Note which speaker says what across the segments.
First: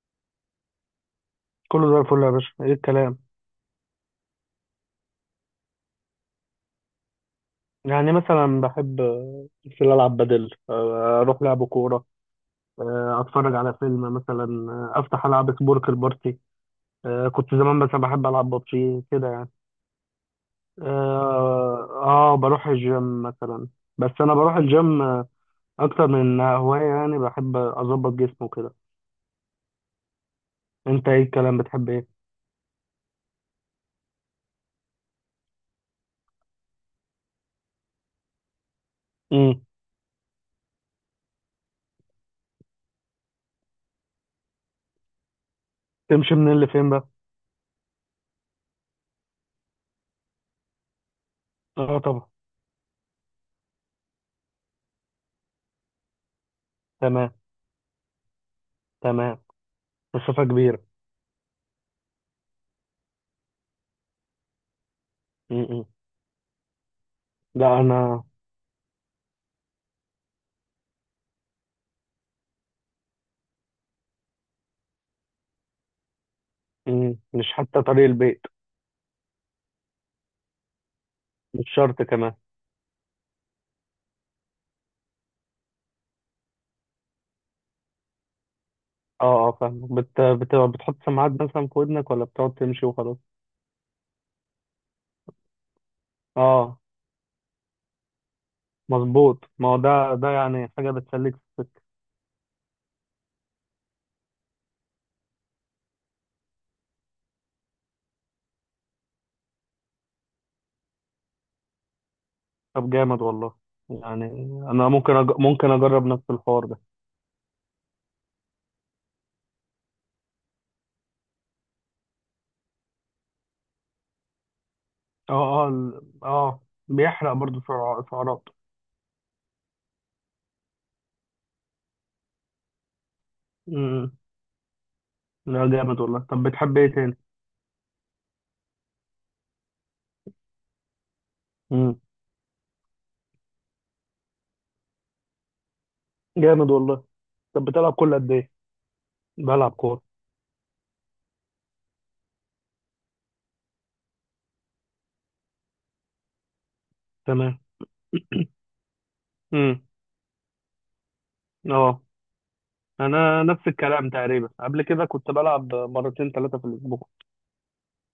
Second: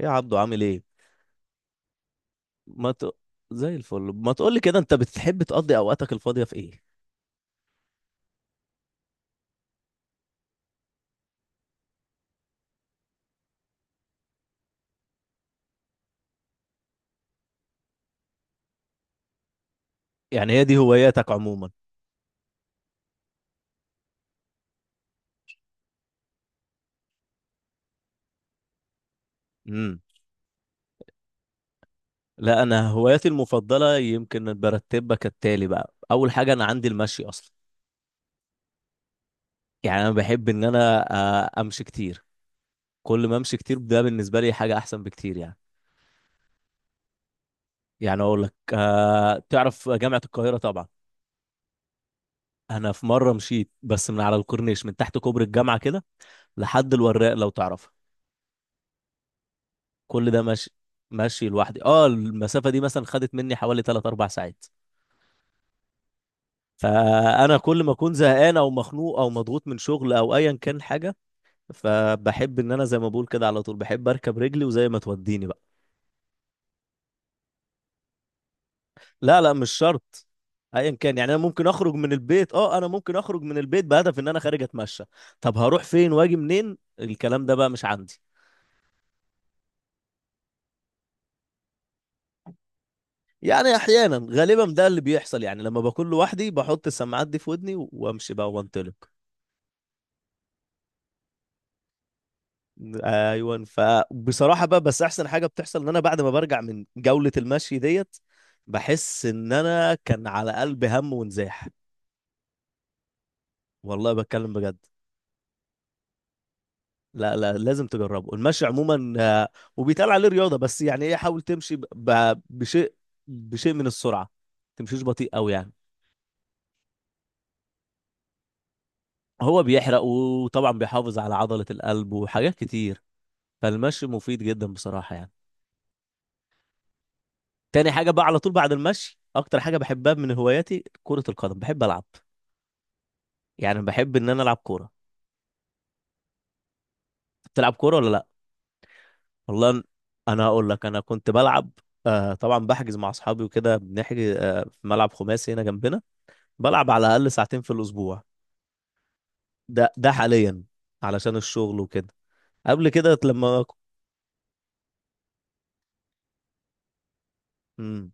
Speaker 1: ايه يا عبدو، عامل ايه؟
Speaker 2: كله زي الفل يا باشا، ايه
Speaker 1: ما ت...
Speaker 2: الكلام؟
Speaker 1: زي الفل، ما تقولي كده، انت بتحب تقضي اوقاتك الفاضيه في ايه؟
Speaker 2: يعني مثلا بحب في العب بدل اروح لعب كوره. اتفرج على فيلم مثلا. افتح العب سبورك بارتي. كنت زمان مثلا بحب العب ببجي كده يعني.
Speaker 1: يعني هي دي هواياتك عموما؟
Speaker 2: اه، بروح الجيم مثلا. بس انا بروح الجيم، اكتر من هوايه، يعني بحب اظبط جسمه كده.
Speaker 1: امم.
Speaker 2: انت ايه الكلام، بتحب ايه؟
Speaker 1: لا انا هواياتي المفضله يمكن برتبها كالتالي بقى. اول حاجه انا عندي المشي اصلا.
Speaker 2: امم.
Speaker 1: يعني انا بحب ان انا امشي كتير. كل ما امشي كتير ده بالنسبه لي حاجه احسن بكتير يعني.
Speaker 2: تمشي منين لفين بقى؟
Speaker 1: يعني اقول لك تعرف جامعه القاهره طبعا.
Speaker 2: اه طبعا.
Speaker 1: انا في مره مشيت بس من على الكورنيش، من تحت كوبري الجامعه كده، لحد الوراق
Speaker 2: تمام،
Speaker 1: لو تعرف.
Speaker 2: تمام.
Speaker 1: كل ده
Speaker 2: مسافه
Speaker 1: ماشي،
Speaker 2: كبيره.
Speaker 1: ماشي لوحدي. اه، المسافه دي مثلا خدت مني حوالي 3 4 ساعات.
Speaker 2: امم.
Speaker 1: فانا
Speaker 2: لا
Speaker 1: كل
Speaker 2: انا.
Speaker 1: ما اكون زهقان او مخنوق او مضغوط من شغل او ايا كان حاجه، فبحب ان انا زي ما بقول كده على طول بحب اركب رجلي وزي ما توديني بقى.
Speaker 2: مم. مش حتى طريق البيت.
Speaker 1: لا لا، مش شرط. ايا كان. يعني انا
Speaker 2: مش
Speaker 1: ممكن اخرج
Speaker 2: شرط
Speaker 1: من
Speaker 2: كمان.
Speaker 1: البيت، اه، انا ممكن اخرج من البيت بهدف ان انا خارج اتمشى. طب هروح فين واجي منين؟ الكلام ده بقى مش عندي.
Speaker 2: اه، اه، فاهم. بتحط سماعات مثلا في ودنك، ولا بتقعد تمشي وخلاص؟
Speaker 1: يعني احيانا، غالبا ده اللي بيحصل يعني، لما بكون لوحدي
Speaker 2: اه،
Speaker 1: بحط السماعات دي في ودني وامشي بقى وانطلق.
Speaker 2: مظبوط، ما هو ده يعني حاجة بتسليك في السكة.
Speaker 1: ايوه، فبصراحه بقى، بس احسن حاجه بتحصل ان انا بعد ما برجع من جوله المشي ديت، بحس ان انا كان على قلبي هم ونزاح.
Speaker 2: طب جامد والله.
Speaker 1: والله
Speaker 2: يعني
Speaker 1: بتكلم بجد.
Speaker 2: انا ممكن اجرب نفس الحوار ده.
Speaker 1: لا لا، لازم تجربه. المشي عموما وبيتقال عليه رياضه، بس يعني ايه، حاول تمشي بشيء من السرعه. تمشيش بطيء قوي
Speaker 2: اه، اه،
Speaker 1: يعني.
Speaker 2: بيحرق برضو سعرات.
Speaker 1: هو بيحرق، وطبعا بيحافظ على عضله القلب وحاجات كتير. فالمشي
Speaker 2: امم.
Speaker 1: مفيد جدا بصراحه يعني.
Speaker 2: لا جامد والله. طب بتحب ايه تاني؟
Speaker 1: تاني حاجه بقى على طول بعد المشي، اكتر حاجه بحبها من هواياتي كره القدم، بحب
Speaker 2: امم.
Speaker 1: العب. يعني بحب ان انا العب كوره.
Speaker 2: جامد والله. طب
Speaker 1: بتلعب
Speaker 2: بتلعب
Speaker 1: كوره ولا
Speaker 2: كل
Speaker 1: لا؟
Speaker 2: قد ايه؟ بلعب
Speaker 1: والله
Speaker 2: كورة.
Speaker 1: انا هقول لك، انا كنت بلعب. طبعا بحجز مع اصحابي وكده، بنحجز في ملعب خماسي هنا جنبنا. بلعب على الاقل
Speaker 2: تمام.
Speaker 1: ساعتين في الاسبوع.
Speaker 2: امم.
Speaker 1: ده حاليا، علشان الشغل
Speaker 2: اه،
Speaker 1: وكده. قبل كده
Speaker 2: انا
Speaker 1: لما.
Speaker 2: نفس الكلام تقريبا، قبل كده كنت بلعب مرتين ثلاثة في الاسبوع.
Speaker 1: امم.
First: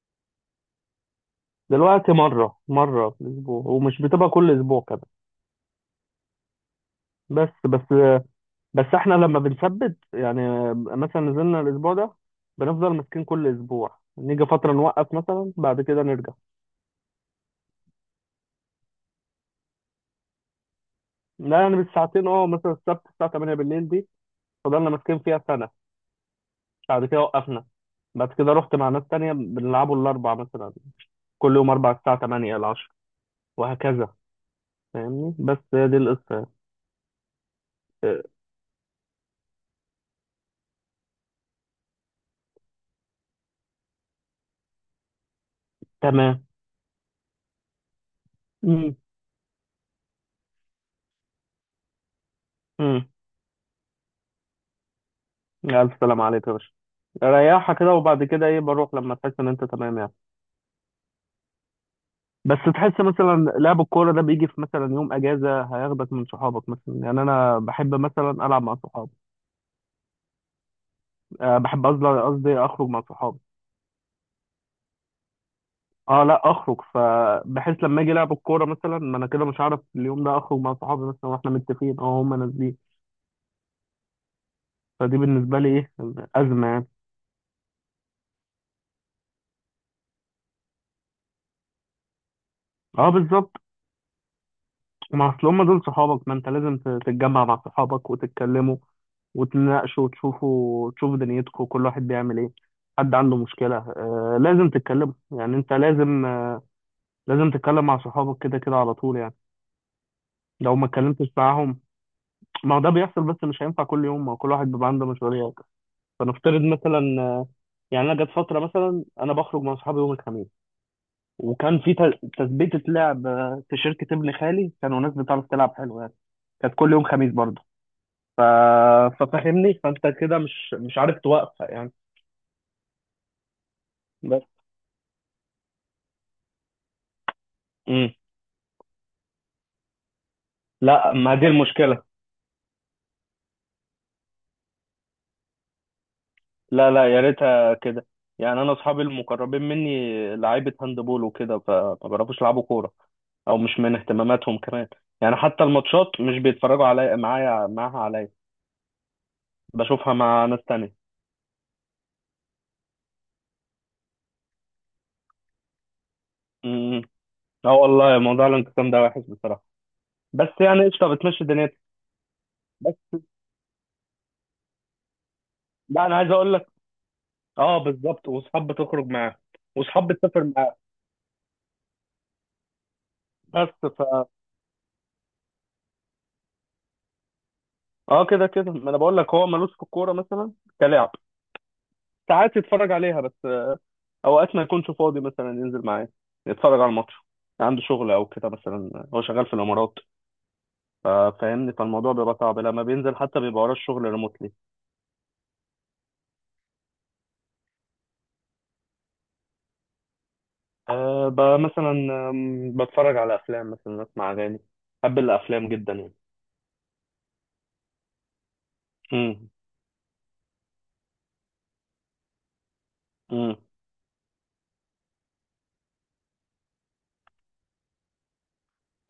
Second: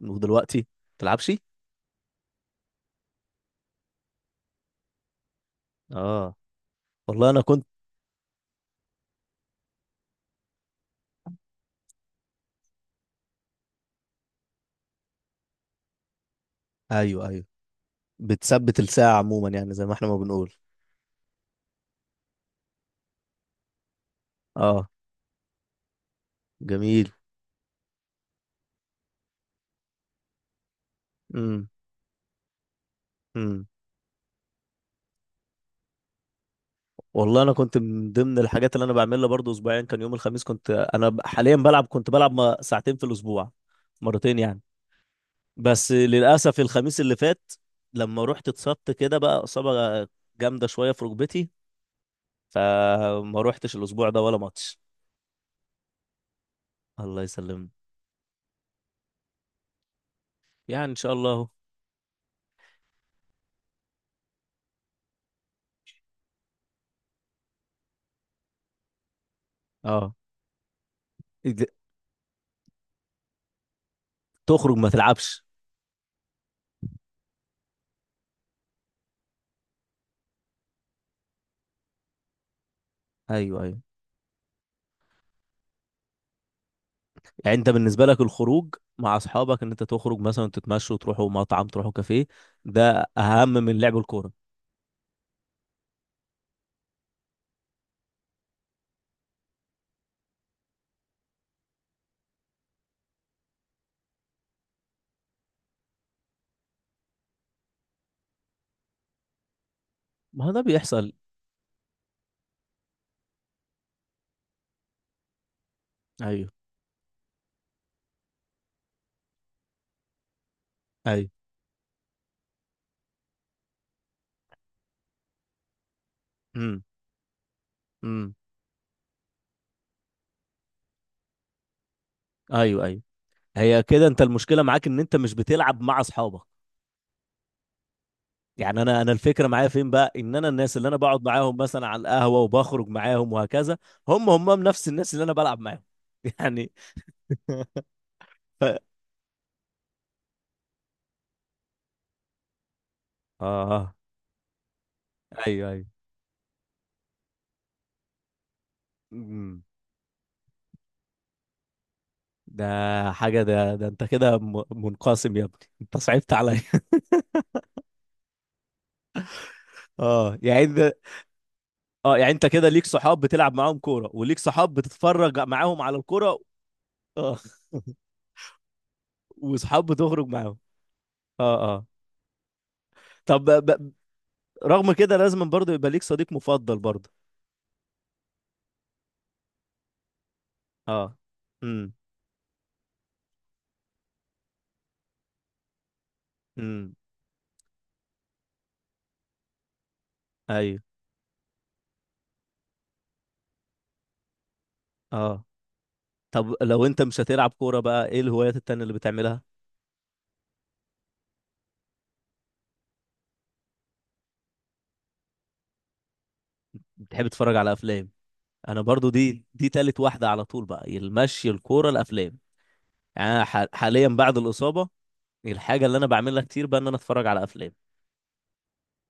Speaker 1: ودلوقتي؟ تلعبش؟
Speaker 2: دلوقتي مرة مرة في الأسبوع، ومش بتبقى كل أسبوع كده.
Speaker 1: اه، والله انا
Speaker 2: بس.
Speaker 1: كنت.
Speaker 2: بس احنا لما بنثبت، يعني مثلا نزلنا الأسبوع ده، بنفضل ماسكين كل أسبوع، نيجي فترة نوقف، مثلا بعد كده نرجع.
Speaker 1: ايوه، ايوه. بتثبت الساعه عموما، يعني زي ما احنا ما بنقول.
Speaker 2: لا يعني بالساعتين، اه، مثلا السبت الساعة 8 بالليل دي
Speaker 1: اه،
Speaker 2: فضلنا ماسكين فيها سنة. بعد
Speaker 1: جميل.
Speaker 2: كده وقفنا. بعد كده رحت مع ناس تانية، بنلعبوا الأربع مثلا، كل
Speaker 1: امم.
Speaker 2: يوم أربع الساعة 8 ل 10 وهكذا. فاهمني؟ بس هي دي القصة.
Speaker 1: والله انا كنت من
Speaker 2: اه،
Speaker 1: ضمن الحاجات اللي انا بعملها برضو اسبوعيا كان يوم الخميس. كنت انا حاليا بلعب، كنت بلعب ساعتين في الاسبوع، مرتين يعني. بس
Speaker 2: تمام.
Speaker 1: للاسف الخميس اللي فات لما رحت اتصبت
Speaker 2: مم.
Speaker 1: كده بقى، اصابة جامدة شوية في ركبتي،
Speaker 2: مم.
Speaker 1: فما روحتش الاسبوع ده ولا ماتش.
Speaker 2: ألف سلام عليك يا باشا.
Speaker 1: الله يسلمني.
Speaker 2: ريحها كده، وبعد كده ايه بروح لما تحس ان انت تمام يعني.
Speaker 1: يعني ان شاء الله اهو.
Speaker 2: بس تحس مثلا لعب الكوره ده بيجي في مثلا يوم اجازه، هياخدك من صحابك، مثلا يعني انا بحب مثلا العب مع صحابي.
Speaker 1: اه.
Speaker 2: أه
Speaker 1: إد-
Speaker 2: بحب قصدي اخرج مع صحابي.
Speaker 1: تخرج ما تلعبش؟
Speaker 2: اه لا، اخرج فبحيث لما اجي لعب الكوره مثلا، ما انا كده مش هعرف اليوم ده اخرج مع صحابي، مثلا واحنا متفقين اه هم نازلين.
Speaker 1: ايوه، ايوه.
Speaker 2: فدي بالنسبه لي ايه، ازمه يعني.
Speaker 1: يعني انت بالنسبة لك الخروج مع اصحابك، ان انت تخرج مثلا تتمشوا، تروحوا مطعم، تروحوا كافيه، ده
Speaker 2: اه،
Speaker 1: اهم
Speaker 2: بالظبط.
Speaker 1: من لعب الكورة؟
Speaker 2: ما اصل هم دول صحابك، ما انت لازم تتجمع مع صحابك وتتكلموا وتناقشوا، تشوفوا دنيتكم كل واحد بيعمل ايه. حد عنده مشكلة، لازم تتكلموا، يعني انت لازم، لازم تتكلم مع صحابك كده كده على طول يعني.
Speaker 1: ما هو ده
Speaker 2: لو ما
Speaker 1: بيحصل.
Speaker 2: اتكلمتش معاهم. ما هو ده بيحصل، بس مش هينفع كل يوم، ما هو كل واحد بيبقى عنده مسؤوليات.
Speaker 1: ايوه،
Speaker 2: فنفترض مثلا، يعني انا جت فترة، مثلا انا بخرج مع صحابي يوم الخميس،
Speaker 1: ايوه.
Speaker 2: وكان في تثبيتة لعب، في شركة ابن خالي، كانوا ناس بتعرف تلعب حلو يعني. كانت
Speaker 1: امم.
Speaker 2: كل يوم خميس برضه.
Speaker 1: امم.
Speaker 2: ف... ففهمني، فانت كده مش عارف توقفها يعني.
Speaker 1: ايوه، ايوه. هي كده انت
Speaker 2: بس.
Speaker 1: المشكله معاك ان انت مش بتلعب مع اصحابك.
Speaker 2: امم.
Speaker 1: يعني انا الفكره معايا فين بقى، ان انا الناس اللي انا
Speaker 2: لا،
Speaker 1: بقعد
Speaker 2: ما دي
Speaker 1: معاهم مثلا على
Speaker 2: المشكله.
Speaker 1: القهوه وبخرج معاهم وهكذا، هم نفس الناس اللي انا بلعب معاهم. يعني.
Speaker 2: لا، لا، يا ريتها كده. يعني
Speaker 1: ف...
Speaker 2: انا اصحابي المقربين مني لعيبه هاندبول وكده، فما بيعرفوش يلعبوا كوره، او مش
Speaker 1: اه.
Speaker 2: من اهتماماتهم كمان. يعني حتى
Speaker 1: ايوه، ايوه.
Speaker 2: الماتشات مش بيتفرجوا عليا معايا معاها عليا،
Speaker 1: امم.
Speaker 2: بشوفها مع ناس تانية.
Speaker 1: ده حاجه، ده انت كده منقسم يا ابني، انت صعبت عليا.
Speaker 2: امم. اه والله موضوع الانقسام ده وحش بصراحه،
Speaker 1: اه،
Speaker 2: بس
Speaker 1: يعني
Speaker 2: يعني
Speaker 1: انت.
Speaker 2: قشطه بتمشي دنيتي.
Speaker 1: اه، يعني انت كده ليك
Speaker 2: بس
Speaker 1: صحاب بتلعب معاهم كوره، وليك صحاب بتتفرج معاهم على
Speaker 2: لا، انا عايز
Speaker 1: الكوره.
Speaker 2: اقول لك،
Speaker 1: اه.
Speaker 2: اه، بالظبط، واصحاب بتخرج معاهم،
Speaker 1: وصحاب
Speaker 2: واصحاب
Speaker 1: بتخرج
Speaker 2: بتسافر
Speaker 1: معاهم.
Speaker 2: معاهم.
Speaker 1: اه، اه. طب
Speaker 2: بس.
Speaker 1: رغم كده لازم برضه يبقى ليك صديق مفضل برضه.
Speaker 2: اه كده كده، ما انا بقول لك هو ملوش في الكوره مثلا كلاعب.
Speaker 1: اه. امم.
Speaker 2: ساعات يتفرج عليها بس، اوقات ما يكونش فاضي مثلا ينزل معايا يتفرج على
Speaker 1: امم.
Speaker 2: الماتش، عنده شغل او كده، مثلا هو شغال في الامارات.
Speaker 1: ايوه.
Speaker 2: فاهمني، فالموضوع بيبقى صعب لما بينزل، حتى بيبقى وراه الشغل ريموتلي.
Speaker 1: اه. طب لو انت مش هتلعب كورة بقى، ايه الهوايات التانية اللي بتعملها؟
Speaker 2: أه، مثلا، بتفرج على افلام مثلا، اسمع اغاني، بحب الافلام جدا يعني.
Speaker 1: بتحب تتفرج على افلام. انا برضه، دي
Speaker 2: امم.
Speaker 1: دي تالت واحدة على طول بقى، المشي، الكورة، الافلام. يعني أنا
Speaker 2: امم.
Speaker 1: حاليا بعد الإصابة، الحاجة اللي انا بعملها كتير بقى ان انا اتفرج على افلام.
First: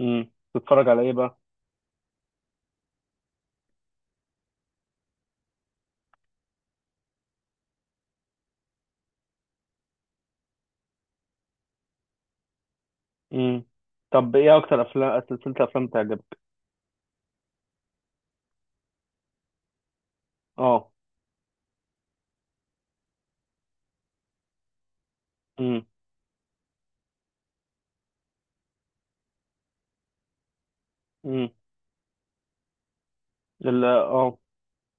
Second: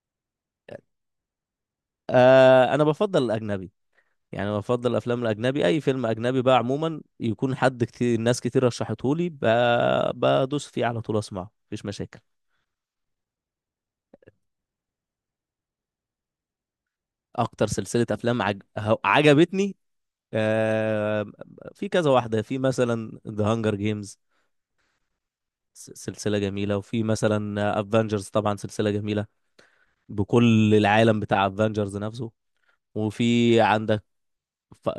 Speaker 2: امم. بتتفرج على ايه بقى؟
Speaker 1: انا بفضل الاجنبي. يعني انا بفضل الافلام الاجنبي. اي فيلم اجنبي بقى عموما يكون حد كتير ناس كتير رشحته لي، بدوس فيه على طول اسمعه، مفيش مشاكل.
Speaker 2: امم. طب ايه اكتر افلام، سلسله افلام بتعجبك؟
Speaker 1: اكتر سلسله افلام عجبتني،
Speaker 2: اه.
Speaker 1: آه... في كذا واحده، في مثلا ذا هانجر جيمز،
Speaker 2: امم.
Speaker 1: سلسله جميله. وفي مثلا افنجرز، طبعا سلسله جميله، بكل العالم بتاع
Speaker 2: امم.
Speaker 1: افنجرز نفسه. وفي
Speaker 2: ال-
Speaker 1: عندك
Speaker 2: اه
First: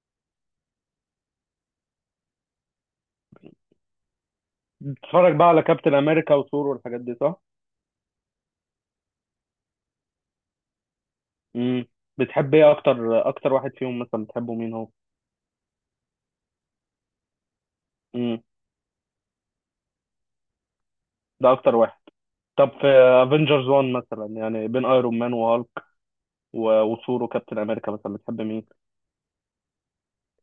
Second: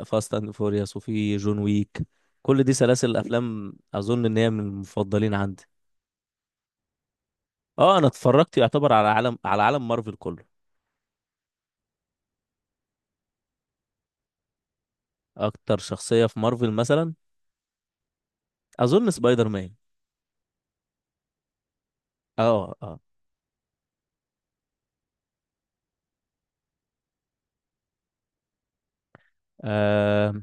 Speaker 1: فاست اند فوريوس، وفي جون ويك. كل دي سلاسل الافلام اظن ان هي من المفضلين
Speaker 2: بتتفرج بقى على
Speaker 1: عندي.
Speaker 2: كابتن امريكا وثور والحاجات دي، صح؟
Speaker 1: اه، انا اتفرجت يعتبر على عالم مارفل كله.
Speaker 2: امم. بتحب ايه؟ اكتر واحد فيهم مثلا بتحبه مين هو؟
Speaker 1: اكتر شخصية في مارفل مثلا؟
Speaker 2: امم.
Speaker 1: اظن سبايدر مان.
Speaker 2: ده اكتر واحد. طب
Speaker 1: اه،
Speaker 2: في
Speaker 1: اه.
Speaker 2: افنجرز 1 مثلا، يعني بين ايرون مان وهالك وثور وكابتن امريكا، مثلا بتحب مين؟
Speaker 1: آم،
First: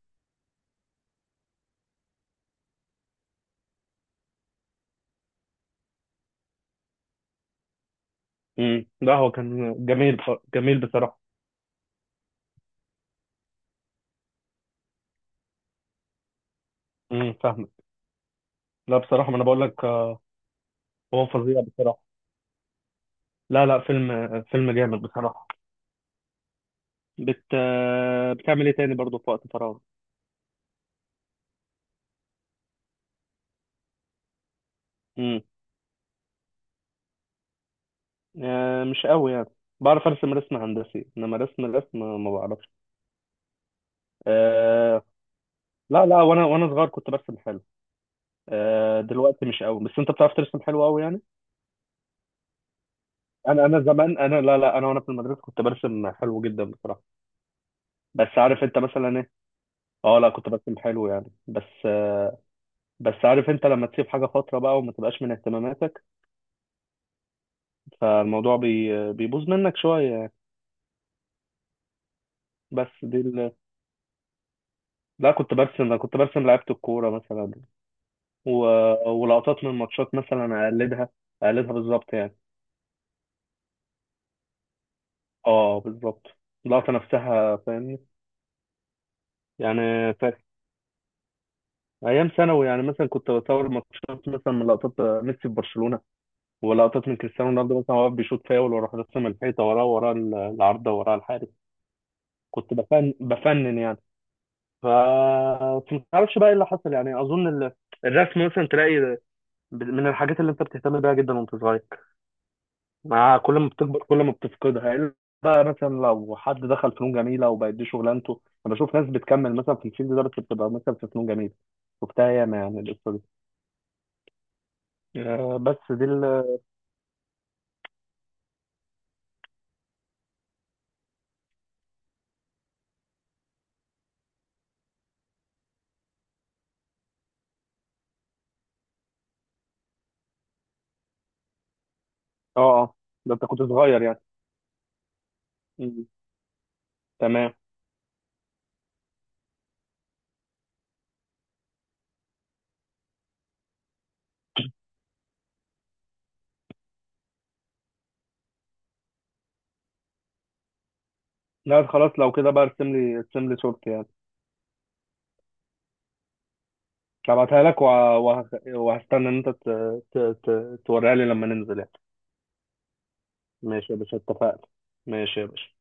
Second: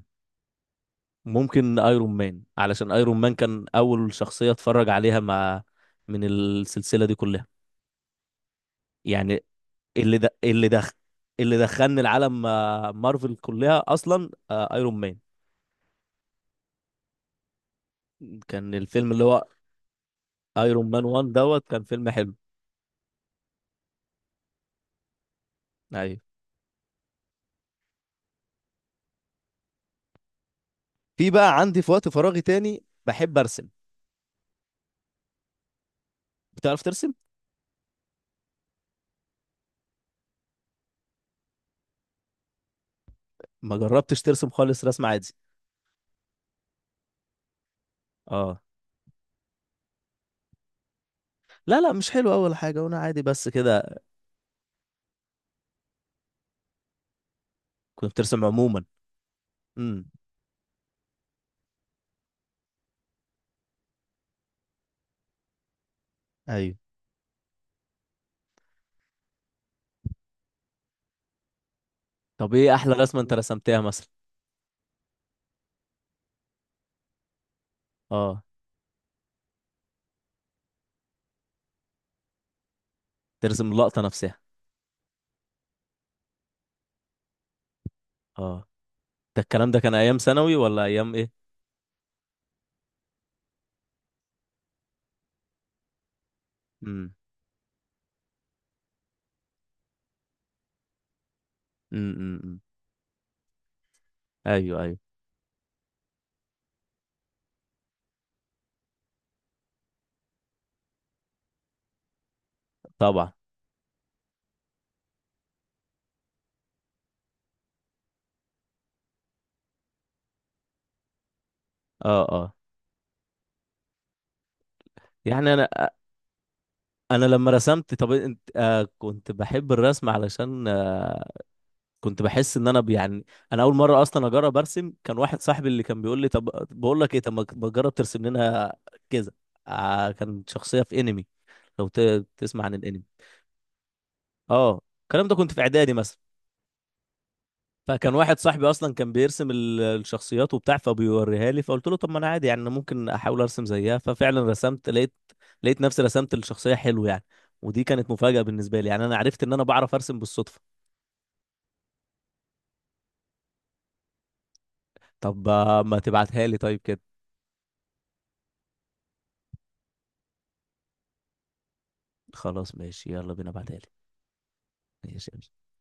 Speaker 1: ممكن ايرون مان، علشان ايرون مان كان اول شخصية اتفرج عليها، مع، من السلسلة دي كلها.
Speaker 2: امم. ده هو
Speaker 1: يعني
Speaker 2: كان جميل،
Speaker 1: اللي
Speaker 2: جميل
Speaker 1: دخل
Speaker 2: بصراحه.
Speaker 1: اللي دخلني العالم مارفل كلها اصلا، ايرون مان.
Speaker 2: امم، فاهمك.
Speaker 1: كان
Speaker 2: لا
Speaker 1: الفيلم اللي
Speaker 2: بصراحه ما انا
Speaker 1: هو
Speaker 2: بقول لك،
Speaker 1: ايرون مان 1
Speaker 2: هو فظيع
Speaker 1: دوت، كان
Speaker 2: بصراحه.
Speaker 1: فيلم حلو.
Speaker 2: لا، لا، فيلم، فيلم جامد بصراحه.
Speaker 1: ايوه.
Speaker 2: بت آه، بتعمل ايه تاني برضه في وقت فراغ؟
Speaker 1: في بقى عندي في وقت فراغي تاني بحب ارسم.
Speaker 2: امم.
Speaker 1: بتعرف ترسم؟
Speaker 2: مش قوي يعني. بعرف ارسم رسم هندسي، انما رسم، رسم ما بعرفش.
Speaker 1: ما جربتش ترسم خالص
Speaker 2: آه
Speaker 1: رسم عادي؟
Speaker 2: لا، لا، وانا صغير كنت برسم حلو.
Speaker 1: اه.
Speaker 2: دلوقتي مش قوي، بس انت بتعرف ترسم حلو قوي يعني.
Speaker 1: لا لا، مش حلو اول حاجه، وانا عادي بس
Speaker 2: انا
Speaker 1: كده.
Speaker 2: زمان، انا، لا، لا، انا وانا في المدرسه كنت برسم حلو جدا بصراحه.
Speaker 1: كنت
Speaker 2: بس
Speaker 1: بترسم
Speaker 2: عارف انت
Speaker 1: عموما؟
Speaker 2: مثلا ايه.
Speaker 1: امم.
Speaker 2: اه لا، كنت برسم حلو يعني بس. بس عارف انت لما تسيب حاجه فتره بقى، وما تبقاش من اهتماماتك،
Speaker 1: ايوه.
Speaker 2: فالموضوع بيبوظ منك شويه يعني.
Speaker 1: طب ايه
Speaker 2: بس
Speaker 1: احلى
Speaker 2: دي
Speaker 1: رسمه انت
Speaker 2: ال...
Speaker 1: رسمتها مثلا؟
Speaker 2: لا، كنت برسم، انا كنت برسم لعيبه الكوره مثلا،
Speaker 1: اه.
Speaker 2: و... ولقطات من ماتشات مثلا اقلدها، اقلدها بالظبط يعني.
Speaker 1: ترسم اللقطه نفسها.
Speaker 2: اه بالظبط، اللقطه نفسها فاهم.
Speaker 1: اه. ده الكلام ده كان
Speaker 2: يعني،
Speaker 1: ايام
Speaker 2: فاكر،
Speaker 1: ثانوي ولا ايام ايه؟
Speaker 2: ايام ثانوي، يعني مثلا كنت بصور ماتشات مثلا من لقطات ميسي في برشلونه، ولقطات
Speaker 1: امم.
Speaker 2: من كريستيانو رونالدو مثلا، وهو واقف بيشوط فاول، وراح راسم الحيطه وراه، العارضه وراه الحارس.
Speaker 1: امم. أمم، أمم.
Speaker 2: كنت بفنن يعني.
Speaker 1: ايوه،
Speaker 2: ف
Speaker 1: ايوه.
Speaker 2: بس ما تعرفش بقى ايه اللي حصل. يعني اظن الرسم مثلا تلاقي من الحاجات اللي انت بتهتم بيها جدا وانت صغير،
Speaker 1: طبعا.
Speaker 2: مع كل ما بتكبر كل ما بتفقدها، إلا بقى مثلا لو حد دخل فنون جميله وبقت دي شغلانته، انا بشوف ناس بتكمل مثلا في الفيلد ده، بس بتبقى مثلا في فنون جميله،
Speaker 1: اه،
Speaker 2: شفتها
Speaker 1: اه.
Speaker 2: ياما يعني.
Speaker 1: يعني
Speaker 2: آه،
Speaker 1: انا
Speaker 2: بس دي ال اه
Speaker 1: انا لما رسمت، طب انت كنت بحب الرسم علشان كنت بحس ان انا يعني، انا اول مره اصلا اجرب ارسم، كان واحد صاحبي اللي كان بيقول لي: طب، بقول لك ايه، طب ما تجرب ترسم لنا كذا. كان شخصيه في انمي، لو تسمع عن
Speaker 2: اه
Speaker 1: الانمي.
Speaker 2: ده انت كنت صغير يعني.
Speaker 1: اه، الكلام ده كنت في اعدادي
Speaker 2: مم.
Speaker 1: مثلا.
Speaker 2: تمام.
Speaker 1: فكان واحد صاحبي اصلا كان بيرسم الشخصيات وبتاع فبيوريها لي، فقلت له: طب ما انا عادي، يعني أنا ممكن احاول ارسم زيها. ففعلا رسمت، لقيت نفسي رسمت الشخصيه حلو يعني. ودي كانت مفاجاه بالنسبه لي، يعني انا عرفت ان انا بعرف ارسم بالصدفه.
Speaker 2: لا خلاص، لو كده بقى ارسم لي، ارسم لي صورتي يعني.
Speaker 1: طب ما تبعتها لي طيب كده.
Speaker 2: هبعتها لك، وهستنى ان انت ت... توريها لي لما ننزل يعني.
Speaker 1: خلاص ماشي، يلا بينا، بعتها لي.
Speaker 2: ماشي يا باشا، اتفقنا.
Speaker 1: ماشي،
Speaker 2: ماشي يا
Speaker 1: يلا.
Speaker 2: باشا.